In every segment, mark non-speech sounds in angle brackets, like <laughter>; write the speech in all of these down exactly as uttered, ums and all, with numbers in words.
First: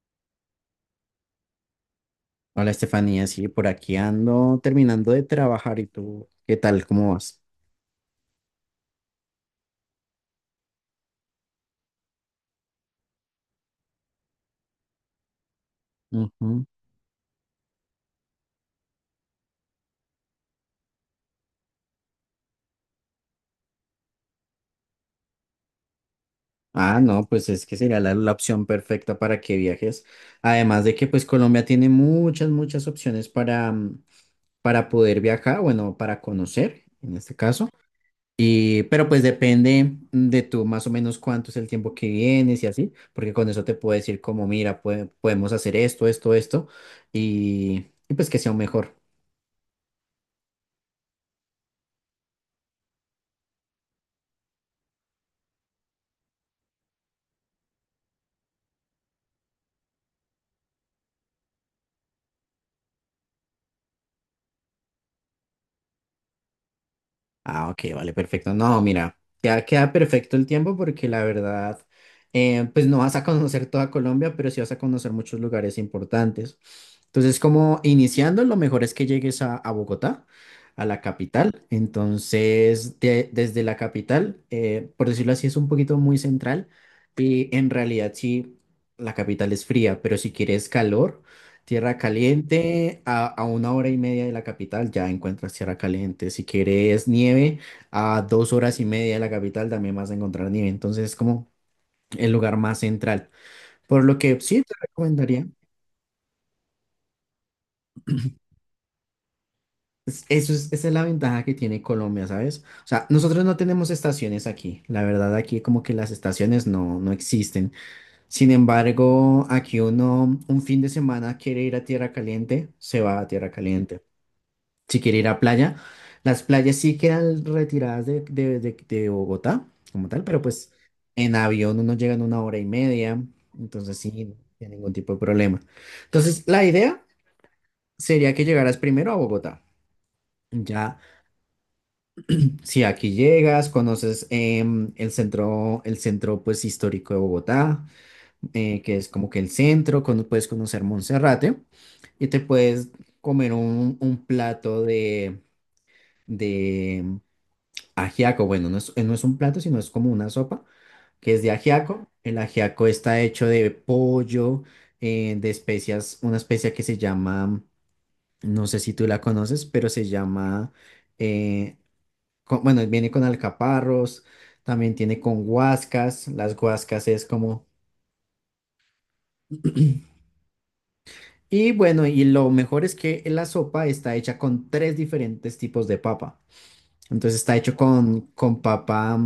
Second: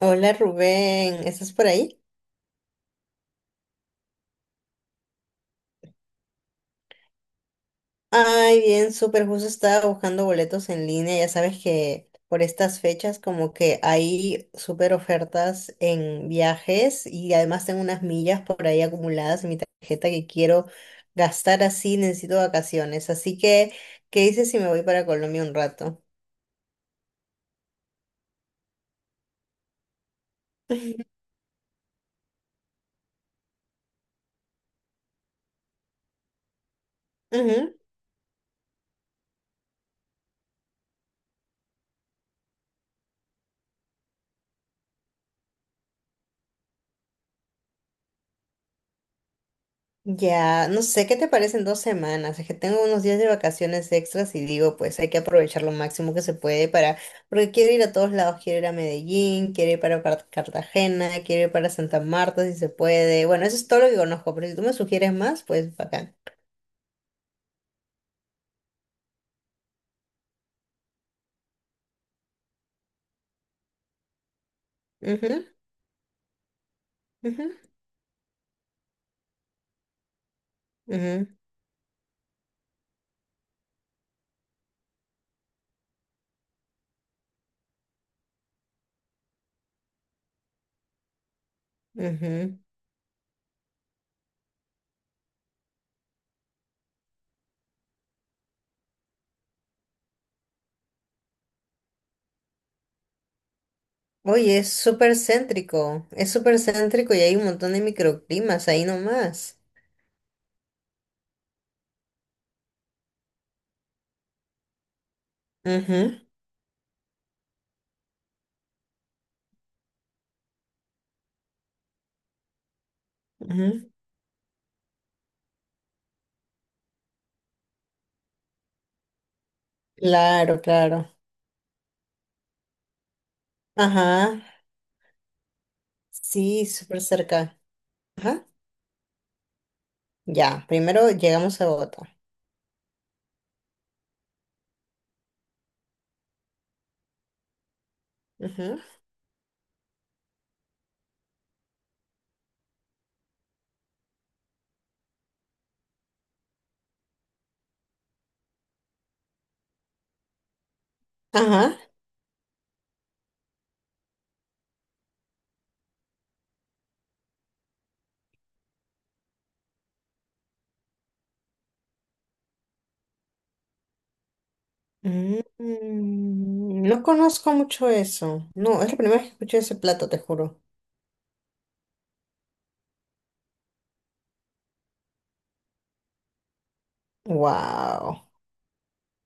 Hola Rubén, ¿estás por ahí? Hola Estefanía, sí, por aquí ando terminando de trabajar y tú, ¿qué tal? ¿Cómo vas? Ay, bien, súper justo estaba buscando boletos en línea. Ya sabes que por estas fechas como que hay súper ofertas en Ujú. viajes y además tengo unas millas por ahí acumuladas en mi tarjeta que quiero gastar, así necesito vacaciones. Así que, ¿qué dices si me voy para Colombia un rato? Ah, no, pues es que sería la, la opción perfecta para que viajes. Además de que pues <laughs> Colombia tiene muchas, muchas opciones para, mm, para poder viajar, bueno, para conocer en este caso. Ujú. Y, pero pues depende de tú más o menos cuánto es el tiempo que vienes y así, porque con eso te puedo decir como, mira, pue- podemos hacer esto, esto, esto, y, y pues que sea un mejor. Ya, no sé, ¿qué te parecen dos semanas? Es que tengo unos días de vacaciones extras y digo, pues hay que aprovechar lo máximo que se puede, para, porque quiero ir a todos lados, quiero ir a Medellín, quiero ir para Car- Cartagena, quiero ir para Santa Marta si se puede. Bueno, eso es todo lo que conozco, pero si tú me sugieres más, pues bacán. Ah, ok, vale, perfecto. No, mira, ya queda perfecto el tiempo porque la verdad, eh, pues no vas a conocer toda Colombia, pero sí vas a conocer muchos Ujú, lugares importantes. Entonces, ujú, como iniciando, lo mejor es que llegues a, a Bogotá, a la ujú, capital. Entonces, de- desde la capital, eh, por decirlo así, es un poquito muy central y en realidad sí, la capital es fría, pero si quieres calor. Tierra ujú. Caliente, a, a una hora y media de la capital ya encuentras Tierra Caliente. Si quieres nieve, a dos horas y media de la capital también vas a encontrar nieve. Entonces es como el lugar más central, por lo que Oye, sí es te súper recomendaría. céntrico, es súper céntrico y hay un montón de microclimas ahí nomás. es- Eso es, esa es la ventaja que tiene Colombia, ¿sabes? O sea, nosotros no tenemos estaciones aquí. La verdad, aquí como que las Ujú, estaciones no, no existen. Sin embargo, aquí uno un fin de semana quiere ir a Tierra Caliente, se va a Tierra ujú. Caliente. Si quiere ir a playa, las playas sí quedan retiradas de, de- de- de Bogotá, como tal, pero Claro, pues claro. en avión uno llega en una hora y media, entonces sí, no Ajá. hay ningún tipo de problema. Entonces, la Sí, súper idea cerca. sería que Ajá. llegaras primero a Bogotá. Ya, Ya, primero llegamos a Bogotá. si aquí llegas, conoces em, el centro, el centro pues histórico de Bogotá, Ajá. eh, que es como que el centro, cuando puedes conocer Monserrate y te puedes comer un, un plato de Ajiaco. Bueno, no es, eh, no es un plato, sino es como una sopa que es de Ajá. ajiaco. El ajiaco está hecho de pollo, eh, de especias, una especia que se llama, no sé si tú la conoces, pero se llama, eh, co- bueno, viene con alcaparros, también tiene con guascas, las Mm, no guascas es conozco como… mucho eso. No, es la primera vez que escuché ese <clears throat> plato, te juro. Y bueno, y lo mejor es que la sopa está hecha con tres diferentes tipos de papa. Entonces está hecho con, Wow. con papa.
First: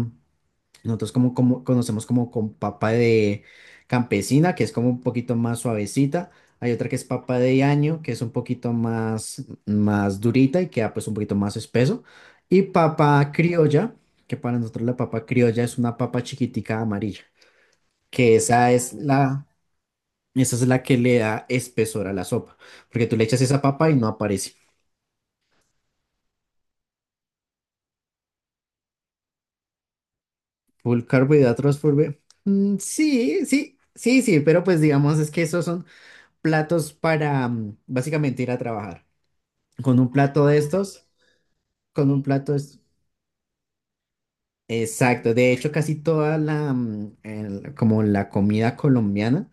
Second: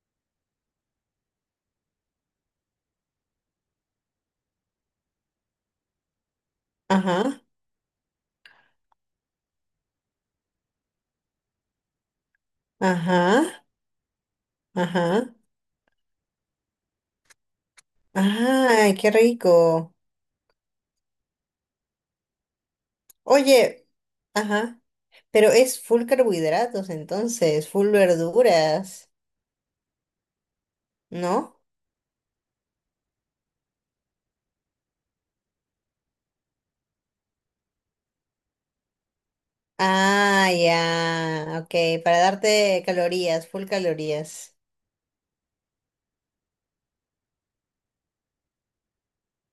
Nosotros como, como conocemos como con papa de campesina, que es como un poquito más suavecita. Hay otra que es papa Ajá. de año, que es un poquito más, más durita y queda pues un poquito más espeso. Y papa Ajá. criolla, que para nosotros la papa Ajá. criolla es una papa chiquitica amarilla, que esa es Ay, qué la, rico. esa es la que le da espesor a la sopa, porque tú le echas esa Oye, papa y no aparece. ajá. Pero es full carbohidratos entonces, full verduras, Full ¿no? carbohidratos, full… ve- Mm, sí, sí, sí, sí, pero pues digamos es que esos son… platos para mm, básicamente ir a trabajar. Con un plato Ah, de estos, ya. Ok, con para un plato es darte calorías, full calorías. exacto. De hecho, casi toda la mm, el- como la comida colombiana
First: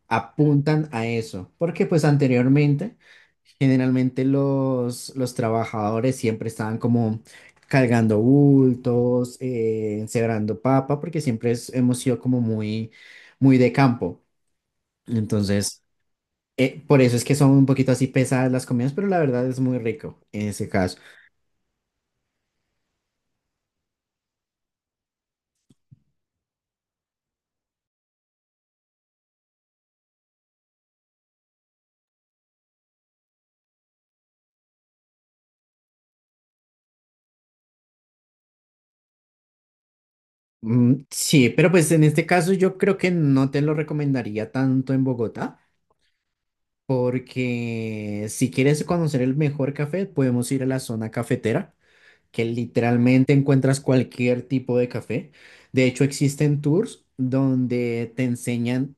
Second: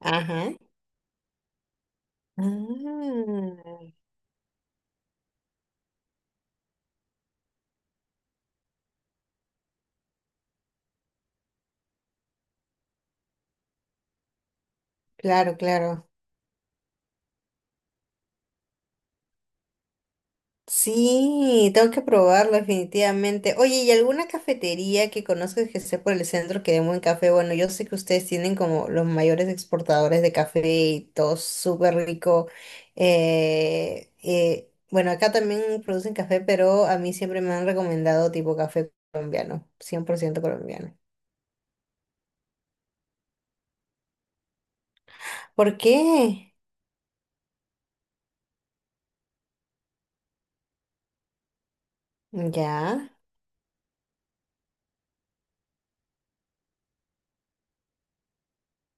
Ajá. apuntan a eso, porque pues anteriormente Ah, generalmente los, los trabajadores siempre estaban como cargando bultos, eh, encebrando papa, porque siempre es- hemos sido como muy, muy de campo. claro, Entonces, claro. Eh, por eso es que son un poquito así pesadas las comidas, pero la verdad es muy rico en ese caso. Sí, tengo que probarlo definitivamente. Oye, ¿y alguna cafetería que conozcas que esté por el centro que dé buen café? Bueno, yo sé que ustedes tienen como los mayores exportadores de café y todo súper rico. Eh, eh, bueno, acá también producen café, pero a mí siempre me han recomendado tipo café colombiano, cien por ciento colombiano. Mm, sí, pero pues en este caso yo creo que no te lo recomendaría tanto en Bogotá, ¿Por qué? porque si quieres conocer el mejor café, podemos ir a la zona cafetera, que Ya. literalmente encuentras cualquier tipo de café. De hecho, existen tours donde te enseñan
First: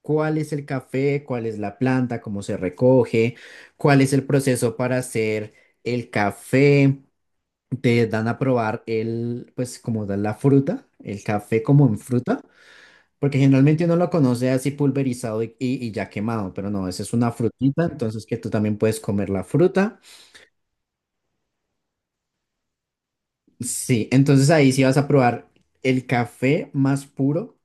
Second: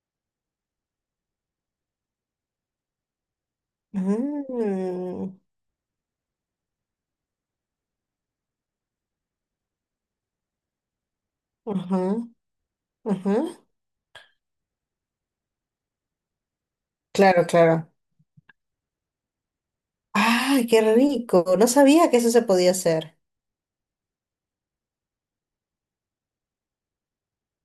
cuál es el café, cuál es la planta, cómo se recoge, cuál es el proceso para Mm. hacer el café. Te dan a probar el, pues como da la fruta, el café como en Ajá, fruta, porque ajá. generalmente uno lo conoce así pulverizado y, y- y ya quemado, pero no, esa es una Claro, frutita, claro. entonces que tú también puedes comer la fruta. ¡Ay, qué rico! No sabía que eso se podía hacer. Sí, entonces ahí sí vas a probar el café más puro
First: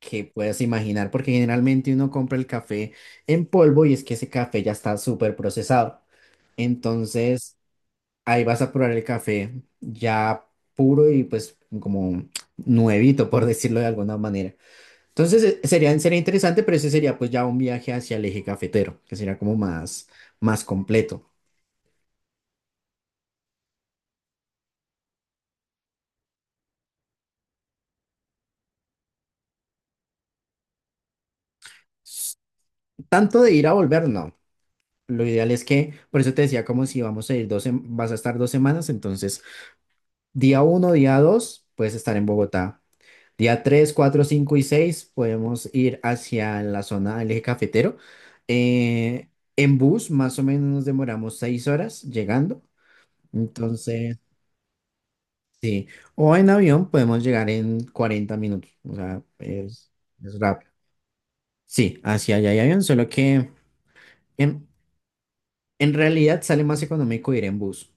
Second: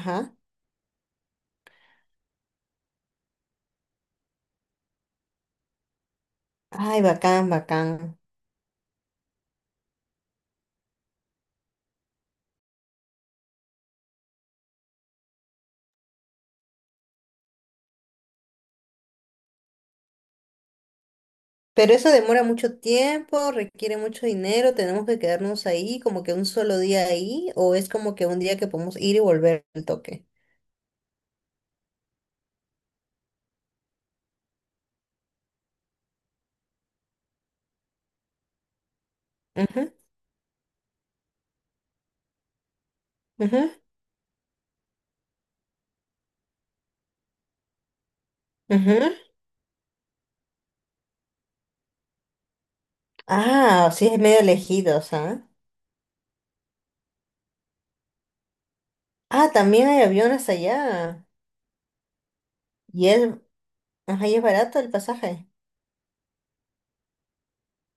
que puedas imaginar, porque generalmente uno compra el café en polvo y es que ese café ya está súper procesado. Ay, bacán, Entonces, bacán. ahí vas a probar el café ya puro y pues como nuevito, por <laughs> decirlo de alguna manera. Entonces eh, sería, sería interesante, pero ese sería pues ya un viaje hacia el eje cafetero, que sería como más, más completo. Pero eso demora mucho tiempo, requiere mucho dinero, tenemos que quedarnos ahí como que un solo día ahí, o es como que un día que podemos ir y volver al toque. S- Tanto de ir a volver, no. Lo ideal es que, por eso te decía, como si vamos a ir dos, sem- vas a estar dos semanas, entonces Ujú, día uno, día dos, puedes estar en Bogotá. Día ujú, tres, cuatro, cinco y seis podemos ir hacia la zona del eje cafetero. ujú. Eh, en bus más o menos nos demoramos seis horas llegando. Ah, sí, Entonces, es medio lejidos, ¿ah? sí. O en avión podemos llegar en cuarenta minutos. O sea, Ah, también es, hay es aviones rápido. allá. Sí, hacia allá hay avión, Y solo es, que ajá, y es en, barato el pasaje. en realidad sale más económico ir en bus.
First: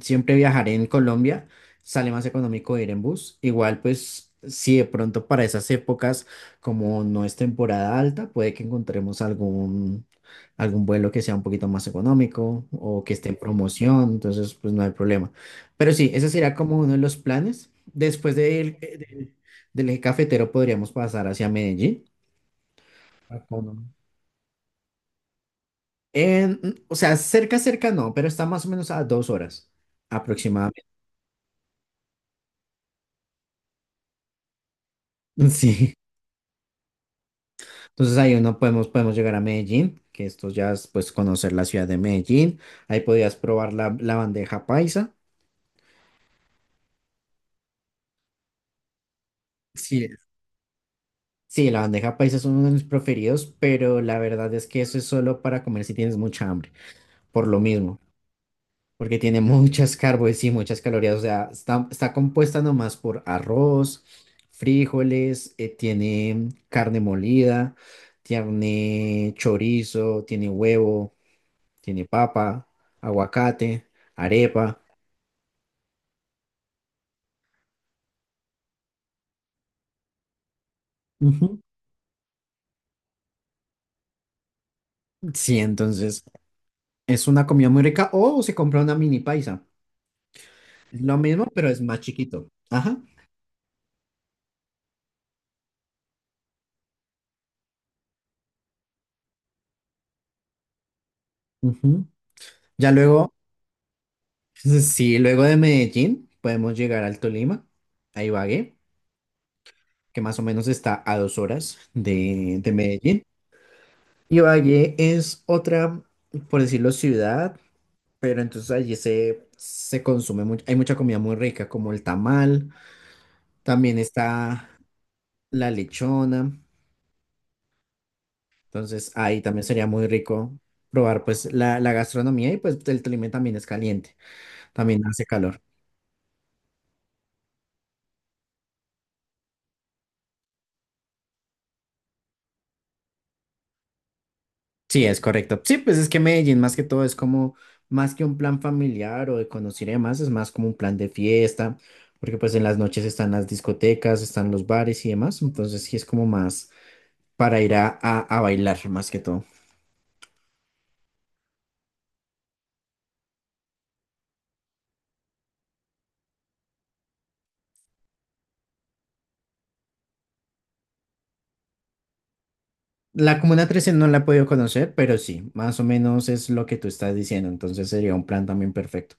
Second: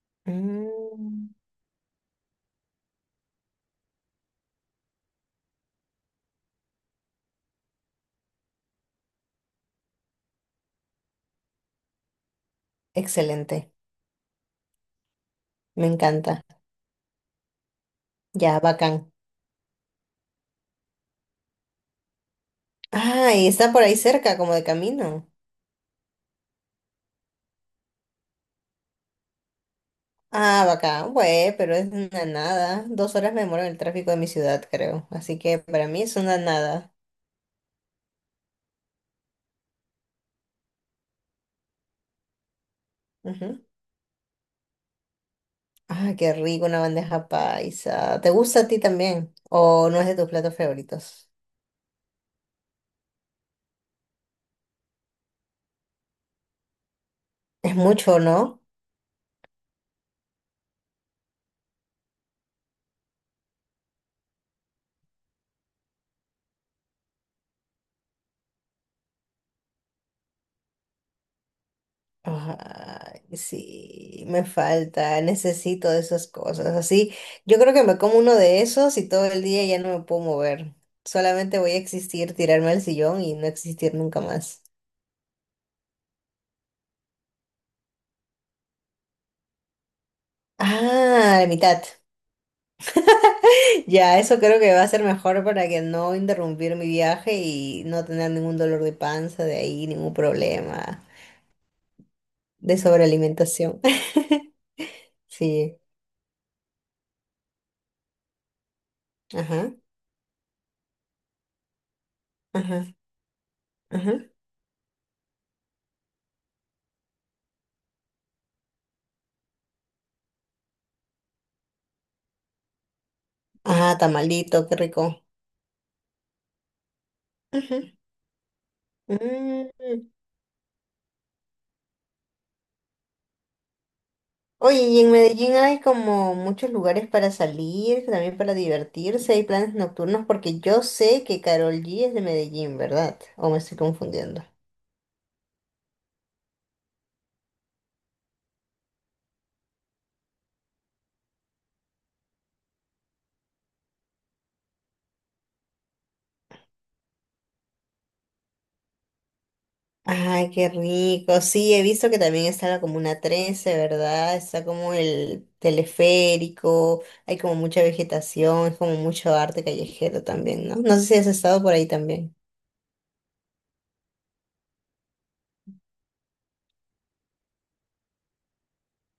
Siempre viajaré en Mm, Colombia, sale más económico ir en bus. Igual, pues, si de pronto para esas épocas, como no es temporada alta, puede que encontremos algún, algún vuelo que sea un poquito más económico o que esté en excelente, promoción, entonces, pues, no hay problema. me Pero sí, ese encanta. sería como uno de los planes. Después de Ya, ir, eh, bacán. del del eje cafetero, podríamos pasar hacia Medellín. Ah, Ah, y ¿cómo está no? por ahí cerca, como de camino. En- o sea, cerca, cerca no, pero está más o menos a dos horas Ah, aproximadamente. bacán, güey, pero es una nada. Dos horas me demoro en el tráfico de mi ciudad, creo. Así <laughs> que para Sí. mí es una nada. Entonces ahí uno podemos, podemos llegar a Medellín, que esto ya es pues conocer la ciudad de Medellín. Ahí podías Ujú. probar la, la bandeja paisa. Ah, qué rico una bandeja paisa. ¿Te gusta a ti también? ¿O no es Sí, de tus platos favoritos? sí, la bandeja paisa es uno de mis preferidos, pero la verdad es que eso es solo para comer si tienes mucha hambre, por lo Es mismo, mucho, ¿no? porque tiene <laughs> muchas carbos y muchas calorías, o sea, está, está compuesta nomás por arroz, frijoles, eh, tiene carne molida, tiene chorizo, tiene huevo, tiene papa, Ay, aguacate, sí, me arepa. falta, necesito de esas cosas. Así, yo creo que me como uno de esos y todo el día ya no me puedo mover. Ujú. Solamente voy a existir, tirarme al sillón y no existir nunca más. Sí, entonces es una comida muy rica o se compra una mini paisa. Es lo Ah, la mismo, pero es mitad. más chiquito. Ajá. <laughs> Ya, eso creo que va a ser mejor para que no interrumpir mi viaje y no tener ningún dolor de panza de ahí, ningún problema Ujú. de Ya luego, sobrealimentación. <laughs> <laughs> sí, luego de Sí, Medellín podemos llegar al Tolima, a Ibagué, ajá, que más o menos está a dos horas de, de ajá, Medellín. ajá. Ibagué es otra, por decirlo, ciudad, pero entonces allí se, se consume mucho, hay mucha comida muy rica, como el tamal, Ah, también tamalito, está qué rico. la lechona. Ujú. Entonces ahí también sería muy Mm. rico probar pues la, la gastronomía y pues el Tolima también es caliente, Oye, y también en hace Medellín calor. hay como muchos lugares para salir, también para divertirse, hay planes nocturnos, porque yo sé que Carol G es de Medellín, ¿verdad? ¿O me estoy confundiendo? Sí, es correcto. Sí, pues es que Medellín más que todo es como más que un plan familiar o de conocer y demás, es más como un plan de fiesta, porque pues en las noches están las discotecas, están los bares y demás, entonces sí es como más para ir a, a, a bailar más que todo. Ay, qué rico. Sí, he visto que también está la Comuna trece, ¿verdad? Está como el teleférico, hay como mucha vegetación, es como mucho arte callejero también, ¿no? No sé si has estado por ahí también. La Comuna trece no la he podido conocer, pero sí, más o menos es lo que tú estás diciendo, entonces sería un plan también perfecto.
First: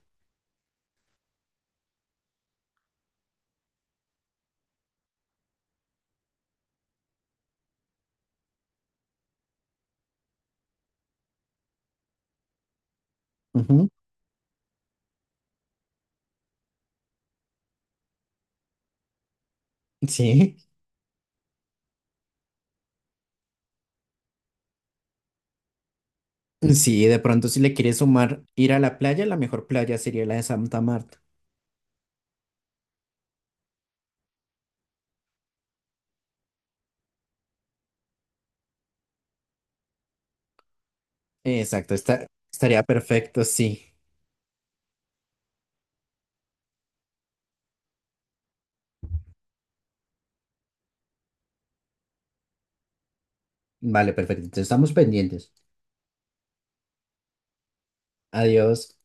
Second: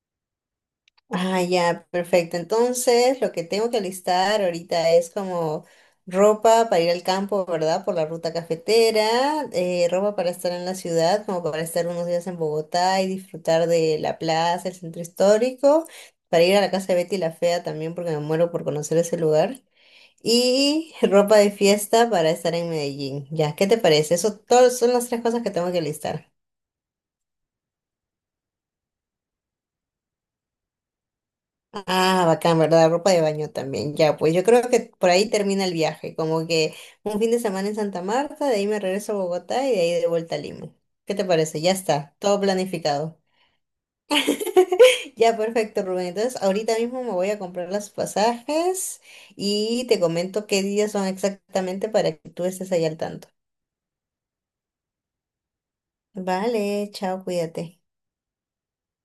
Ah, ya, perfecto. Entonces, lo que tengo que listar ahorita es como ropa para ir al campo, ¿verdad? Por la ruta cafetera, eh, ropa para estar en la ciudad, como para estar unos días en Bogotá y disfrutar Ujú. de la plaza, el centro histórico, para ir a la casa de Betty la Fea también, porque me muero por conocer ese lugar. Sí, Y <laughs> ropa de fiesta para estar en Medellín. Ya, ¿qué te parece? Eso todos son las tres cosas que tengo que listar. sí, de pronto si le quieres sumar ir a la playa, la mejor playa sería la de Santa Marta. Ah, bacán, ¿verdad? Ropa de baño también. Ya, pues yo creo que por ahí termina el viaje, como que un fin de semana en Santa Marta, de ahí me regreso a Bogotá y de ahí de vuelta a Lima. ¿Qué te parece? Ya Exacto, está, está, todo estaría planificado. perfecto, sí. <laughs> Ya, perfecto, Rubén. Entonces, ahorita mismo me voy a comprar los pasajes y te comento qué días son exactamente para que tú estés ahí al tanto. Vale, perfecto. Entonces estamos pendientes. Vale, chao, cuídate. Adiós.